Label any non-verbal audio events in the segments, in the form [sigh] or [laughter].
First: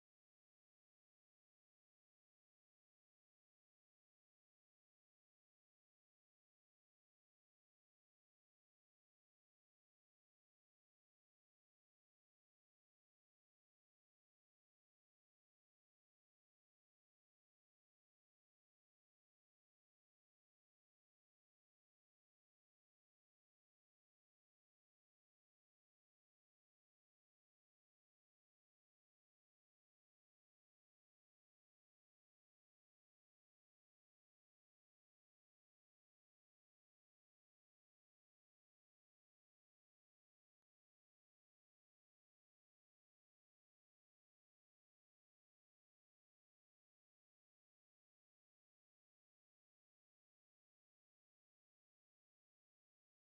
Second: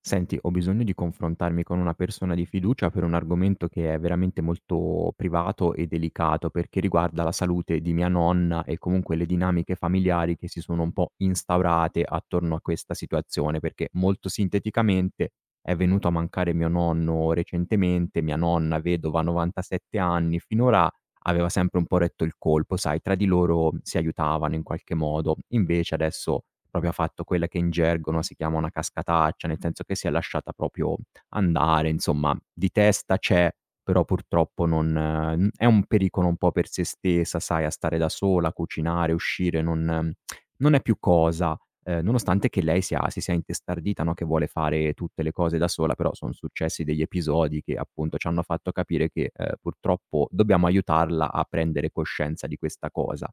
Senti, ho bisogno di confrontarmi con una persona di fiducia per un argomento che è veramente molto privato e delicato, perché riguarda la salute di mia nonna e comunque le dinamiche familiari che si sono un po' instaurate attorno a questa situazione, perché molto sinteticamente è venuto a mancare mio nonno recentemente, mia nonna vedova 97 anni, finora aveva sempre un po' retto il colpo, sai, tra di loro si aiutavano in qualche modo. Invece adesso proprio ha fatto quella che in gergo, no, si chiama una cascataccia, nel senso che si è lasciata proprio andare, insomma, di testa c'è, però purtroppo non n è un pericolo un po' per se stessa, sai, a stare da sola, a cucinare, uscire, non è più cosa. Nonostante che lei sia si sia intestardita, no, che vuole fare tutte le cose da sola, però son successi degli episodi che appunto ci hanno fatto capire che, purtroppo dobbiamo aiutarla a prendere coscienza di questa cosa.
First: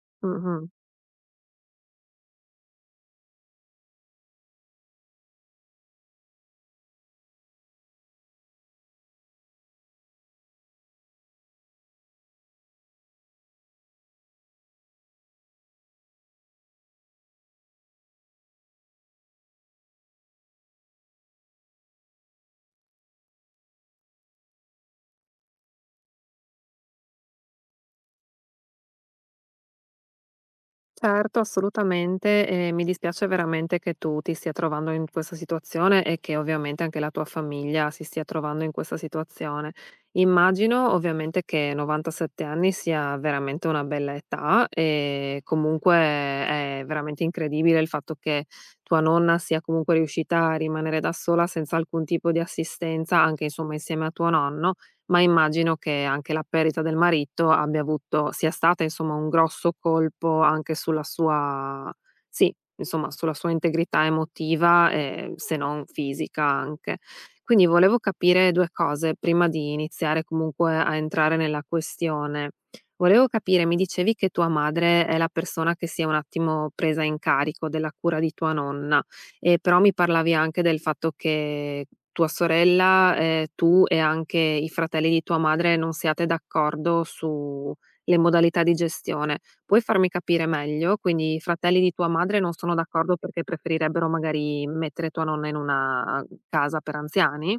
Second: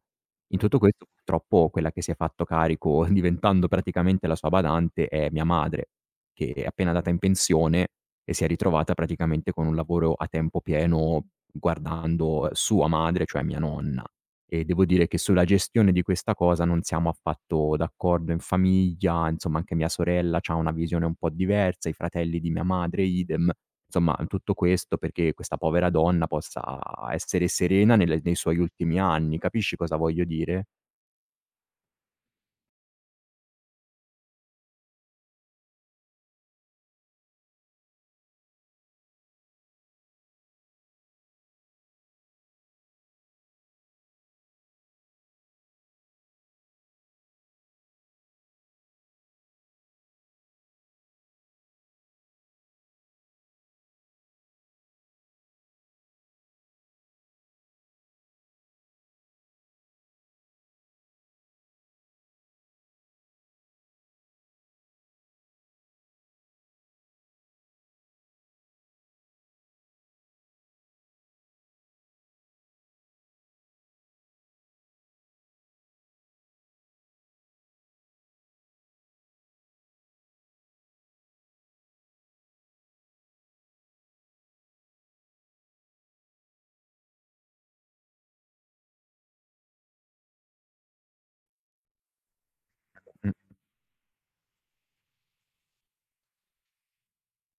In Mh-mh. tutto questo purtroppo quella che si è fatto carico [laughs] diventando praticamente la sua badante è mia madre, che è appena andata in pensione e si è ritrovata praticamente con un lavoro a tempo pieno guardando sua madre, cioè mia nonna. E devo dire che sulla gestione di questa cosa non siamo affatto d'accordo in famiglia, insomma anche mia sorella c'ha una visione un po' diversa, i fratelli di mia madre idem. Insomma, tutto questo perché questa povera donna possa essere serena nelle nei suoi ultimi anni, capisci cosa voglio dire? Certo, assolutamente, e mi dispiace veramente che tu ti stia trovando in questa situazione e che ovviamente anche la tua famiglia si stia trovando in questa situazione. Immagino ovviamente che 97 anni sia veramente una bella età e comunque è veramente incredibile il fatto che tua nonna sia comunque riuscita a rimanere da sola senza alcun tipo di assistenza, anche insomma insieme a tuo nonno. Ma immagino che anche la perdita del marito abbia avuto sia stata insomma un grosso colpo anche sulla sua sì, insomma sulla sua integrità emotiva, se non fisica anche. Quindi volevo capire 2 cose prima di iniziare comunque a entrare nella questione. Volevo capire, mi dicevi che tua madre è la persona che si è un attimo presa in carico della cura di tua nonna. Però mi parlavi anche del fatto che tua sorella, tu e anche i fratelli di tua madre non siate d'accordo sulle modalità di gestione. Puoi farmi capire meglio? Quindi i fratelli di tua madre non sono d'accordo perché preferirebbero magari mettere tua nonna in una casa per anziani?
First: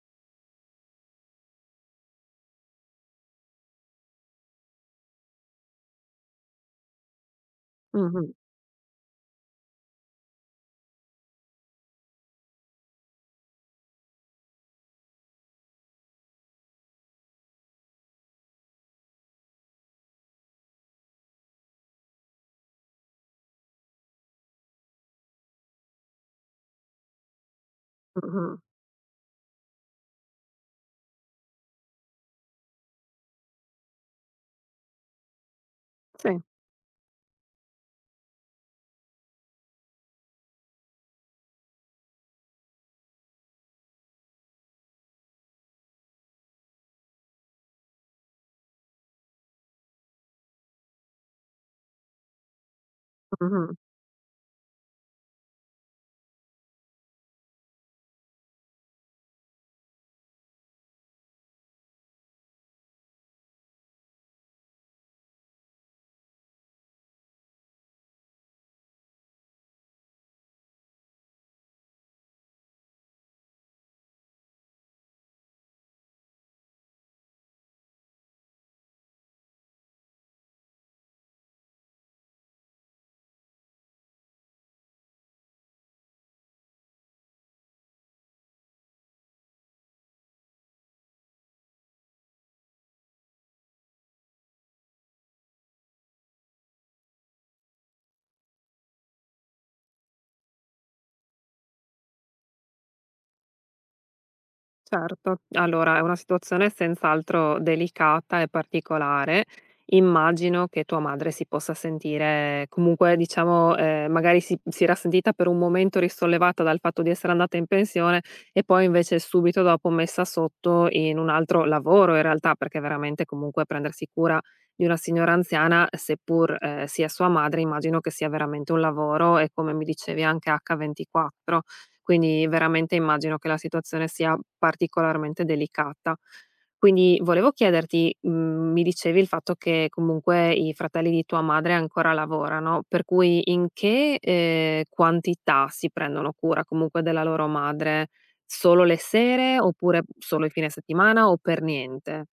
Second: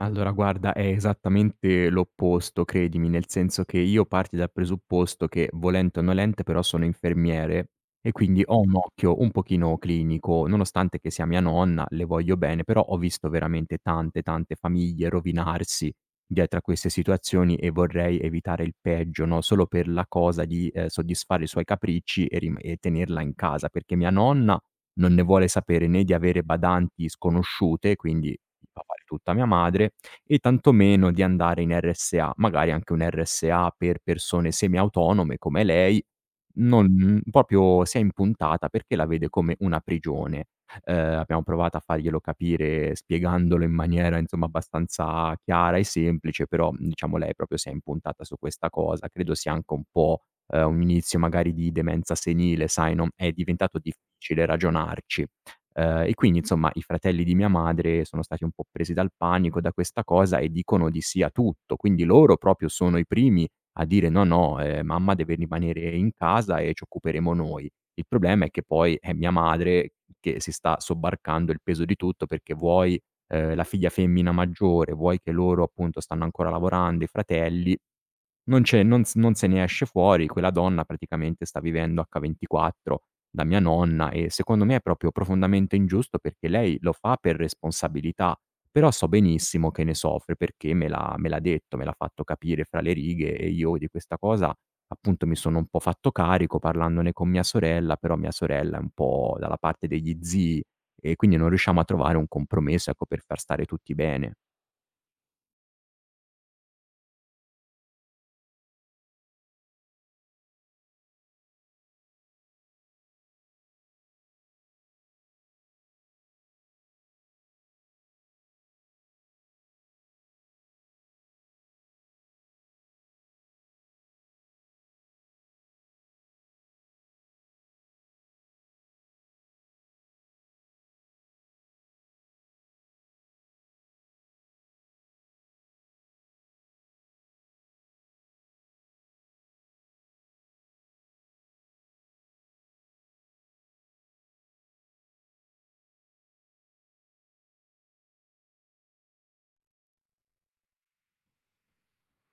Allora guarda, è esattamente l'opposto credimi, nel senso che io parti dal presupposto che, volente o nolente, però sono infermiere e Mh-mh, quindi ho un occhio un pochino clinico, nonostante che sia mia nonna, le voglio bene, però ho visto veramente tante, tante famiglie rovinarsi dietro a queste situazioni e vorrei evitare il peggio, no, solo per la cosa di, soddisfare i suoi capricci e rim e tenerla in casa, perché mia nonna non ne vuole sapere né di avere badanti sconosciute, quindi mh-mh, a fare tutta mia madre e tantomeno di andare in RSA, magari anche un RSA per persone semiautonome come lei, sì, non mm, proprio si è impuntata perché la vede come una prigione. Abbiamo provato a farglielo capire spiegandolo in maniera, insomma, abbastanza chiara e semplice, però, diciamo lei proprio si è impuntata su questa cosa. Credo sia anche un po', un inizio magari di demenza senile, sai, non è mh-mh. diventato difficile ragionarci. E quindi insomma i fratelli di mia madre sono stati un po' presi dal panico da questa cosa e dicono di sì a tutto. Quindi loro proprio sono i primi a dire: "No, no, mamma deve rimanere in casa e ci occuperemo noi". Il problema è che poi è mia madre che si sta sobbarcando il peso di tutto perché vuoi, la figlia femmina maggiore, vuoi che loro appunto stanno ancora lavorando, i fratelli non c'è non s non se ne esce fuori, quella donna praticamente sta vivendo H24 da mia nonna e secondo me è proprio profondamente ingiusto perché lei lo fa per responsabilità, però so benissimo che ne soffre perché me l'ha detto, me l'ha fatto capire fra le righe e io di questa cosa, appunto, mi sono un po' fatto carico parlandone con mia sorella, però mia sorella è un po' dalla parte degli zii e quindi non riusciamo a trovare un compromesso, ecco, per far stare tutti bene. Certo. Allora, è una situazione senz'altro delicata e particolare. Immagino che tua madre si possa sentire comunque, diciamo, magari si era sentita per un momento risollevata dal fatto di essere andata in pensione e poi invece subito dopo messa sotto in un altro lavoro in realtà, perché veramente comunque prendersi cura di una signora anziana, seppur, sia sua madre, immagino che sia veramente un lavoro e come mi dicevi anche H24. Quindi veramente immagino che la situazione sia particolarmente delicata. Quindi volevo chiederti, mi dicevi il fatto che comunque i fratelli di tua madre ancora lavorano, per cui in che, quantità si prendono cura comunque della loro madre? Solo le sere, oppure solo i fine settimana o per niente?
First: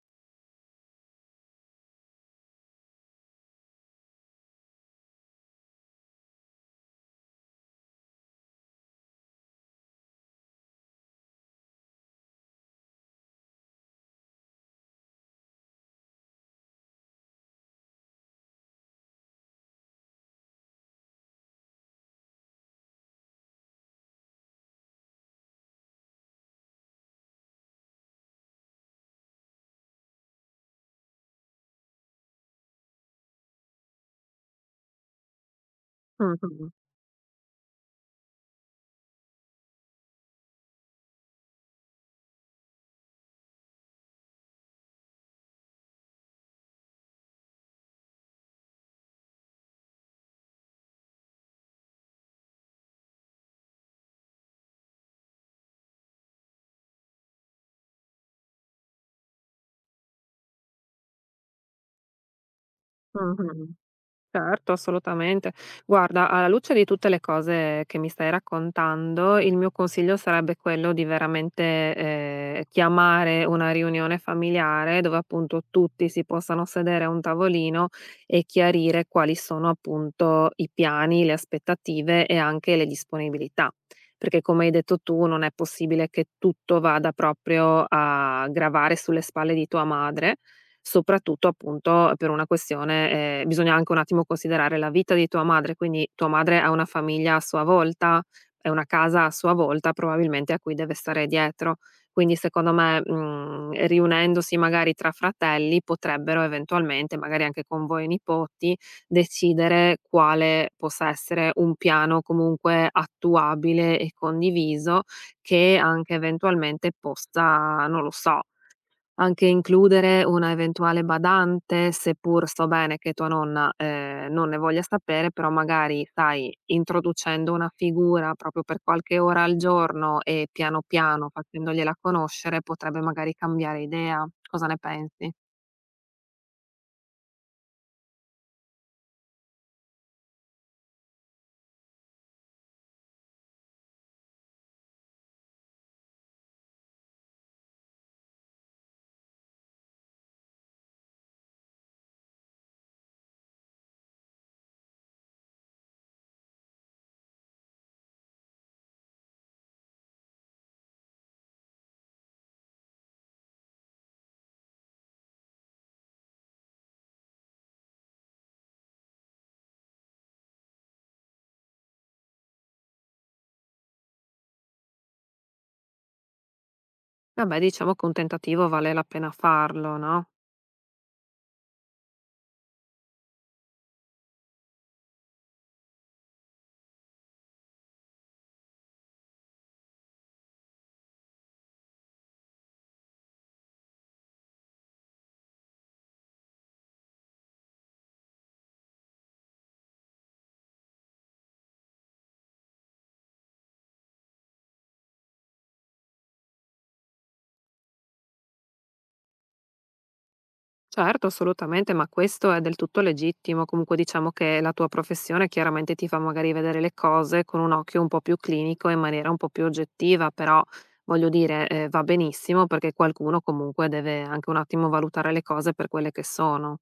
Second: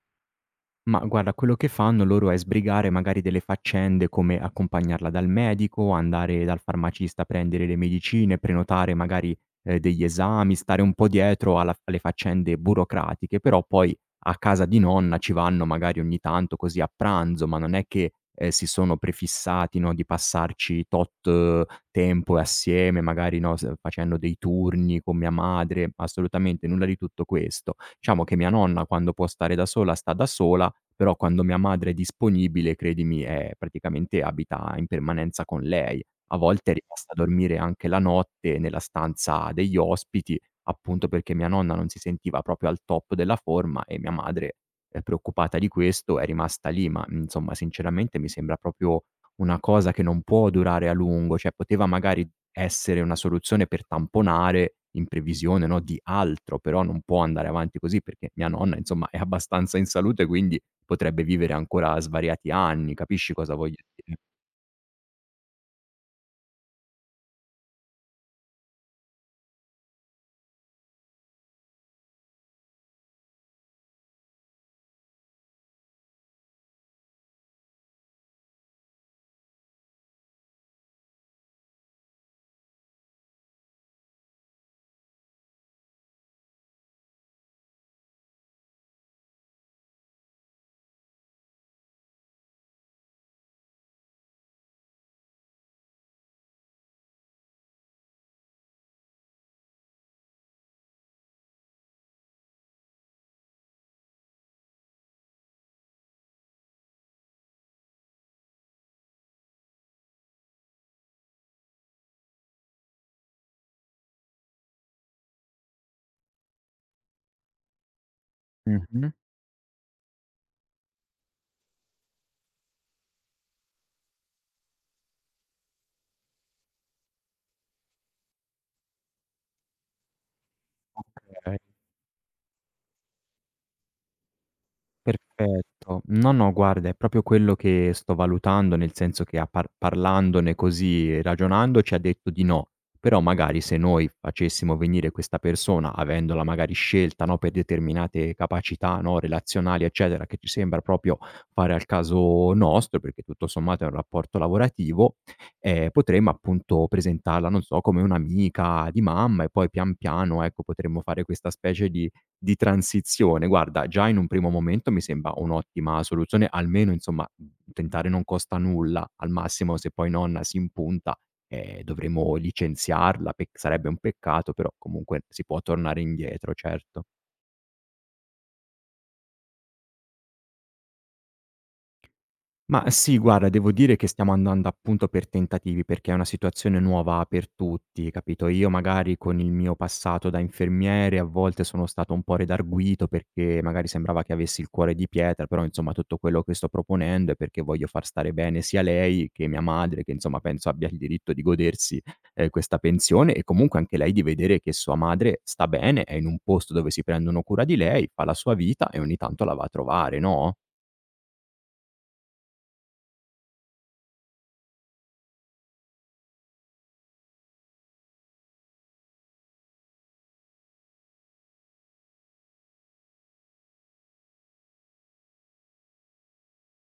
Ma guarda, quello che fanno loro è sbrigare magari delle faccende come accompagnarla dal medico, andare dal farmacista a prendere le medicine, prenotare magari degli esami, stare un po' dietro alle faccende burocratiche, però poi a casa di nonna ci vanno magari ogni tanto così a pranzo, ma non è che si sono prefissati no, di passarci tot tempo assieme, magari no, facendo dei turni con mia madre, assolutamente nulla di tutto questo. Diciamo che mia nonna quando può stare da sola sta da sola però quando mia madre è disponibile, credimi, è praticamente abita in permanenza con lei. A Mh-mh, volte è rimasta a dormire anche la notte nella stanza degli ospiti, appunto perché mia nonna non si sentiva proprio al top della forma e mia madre, preoccupata di questo, è rimasta lì, ma, insomma sinceramente mi sembra proprio una cosa che non può durare a lungo, cioè poteva magari essere una soluzione per tamponare in previsione, no, di altro, però non può andare avanti così perché mia nonna, insomma, è abbastanza in salute, quindi potrebbe vivere ancora svariati anni, capisci cosa mh-mh. voglio dire? Certo, assolutamente. Guarda, alla luce di tutte le cose che mi stai raccontando, il mio consiglio sarebbe quello di veramente chiamare una riunione familiare dove appunto tutti si possano sedere a un tavolino e chiarire quali sono appunto i piani, le aspettative e anche le disponibilità. Perché come hai detto tu, non è possibile che tutto vada proprio a gravare sulle spalle di tua madre soprattutto appunto per una questione bisogna anche un attimo considerare la vita di tua madre, quindi tua madre ha una famiglia a sua volta, è una casa a sua volta probabilmente a cui deve stare dietro. Quindi secondo me, riunendosi magari tra fratelli potrebbero eventualmente, magari anche con voi nipoti, decidere quale possa essere un piano comunque attuabile e condiviso che anche eventualmente possa, non lo so, Mh-mh, anche includere una eventuale badante, seppur so bene che tua nonna, non ne voglia sapere, però magari, sai, introducendo una figura proprio per qualche ora al giorno e piano piano okay. facendogliela conoscere, potrebbe magari cambiare idea. Cosa ne pensi? Perfetto. No, no, guarda, è proprio quello che sto valutando, nel senso che a par parlandone così, ragionando, ci ha detto di no. Però magari se noi facessimo venire questa persona, avendola magari scelta, no, per determinate capacità, no, relazionali, eccetera, che ci sembra proprio fare al caso nostro, perché tutto sommato è un rapporto lavorativo, potremmo appunto presentarla, non so, come un'amica di mamma e poi pian piano, ecco, potremmo fare questa specie di transizione. Guarda, già in un primo momento mi sembra un'ottima soluzione, almeno insomma, tentare non costa nulla, al massimo se poi nonna si impunta, dovremo licenziarla, pe sarebbe un peccato, però comunque si può tornare indietro, certo. Vabbè, diciamo che un tentativo vale la pena farlo, no? Ma sì, guarda, devo dire che stiamo andando appunto per tentativi, perché è una situazione nuova per tutti, capito? Io magari con il mio passato da infermiere a volte sono stato un po' redarguito perché magari sembrava che avessi il cuore di pietra, però insomma tutto quello che sto proponendo è perché voglio far stare bene sia lei che mia madre, che insomma penso abbia il diritto di godersi questa pensione e comunque anche lei di vedere che sua madre sta bene, è in un posto dove si prendono cura di lei, fa la sua vita e ogni tanto la va a trovare, no? Certo, assolutamente, ma questo è del tutto legittimo. Comunque diciamo che la tua professione chiaramente ti fa magari vedere le cose con un occhio un po' più clinico e in maniera un po' più oggettiva, però voglio dire, va benissimo perché qualcuno comunque deve anche un attimo valutare le cose per quelle che sono.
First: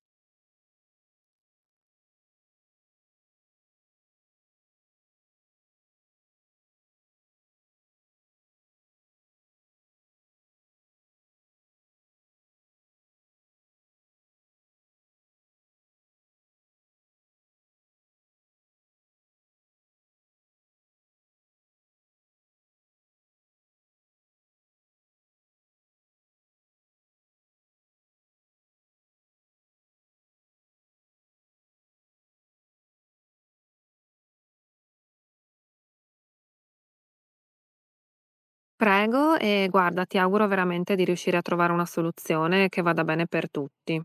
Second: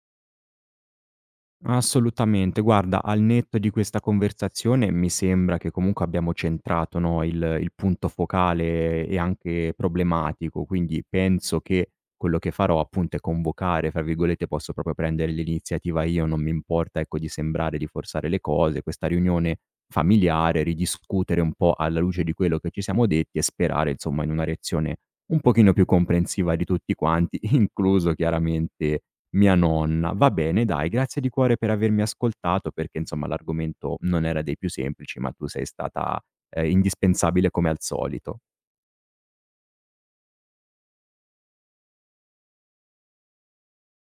Assolutamente. Guarda, al netto di questa conversazione mi sembra che comunque abbiamo centrato, no, il punto focale e anche problematico, quindi penso che quello che farò appunto è "convocare", fra virgolette, posso proprio prendere l'iniziativa io, non mi importa, ecco, di sembrare di forzare le cose, questa riunione familiare, ridiscutere un po' alla luce di quello che ci siamo detti e sperare insomma in una reazione un pochino più comprensiva di tutti quanti, [laughs] incluso chiaramente mia nonna. Va bene dai, grazie di cuore per avermi ascoltato perché insomma l'argomento non era dei più semplici, ma tu sei stata, indispensabile come al solito. Prego e guarda, ti auguro veramente di riuscire a trovare una soluzione che vada bene per tutti.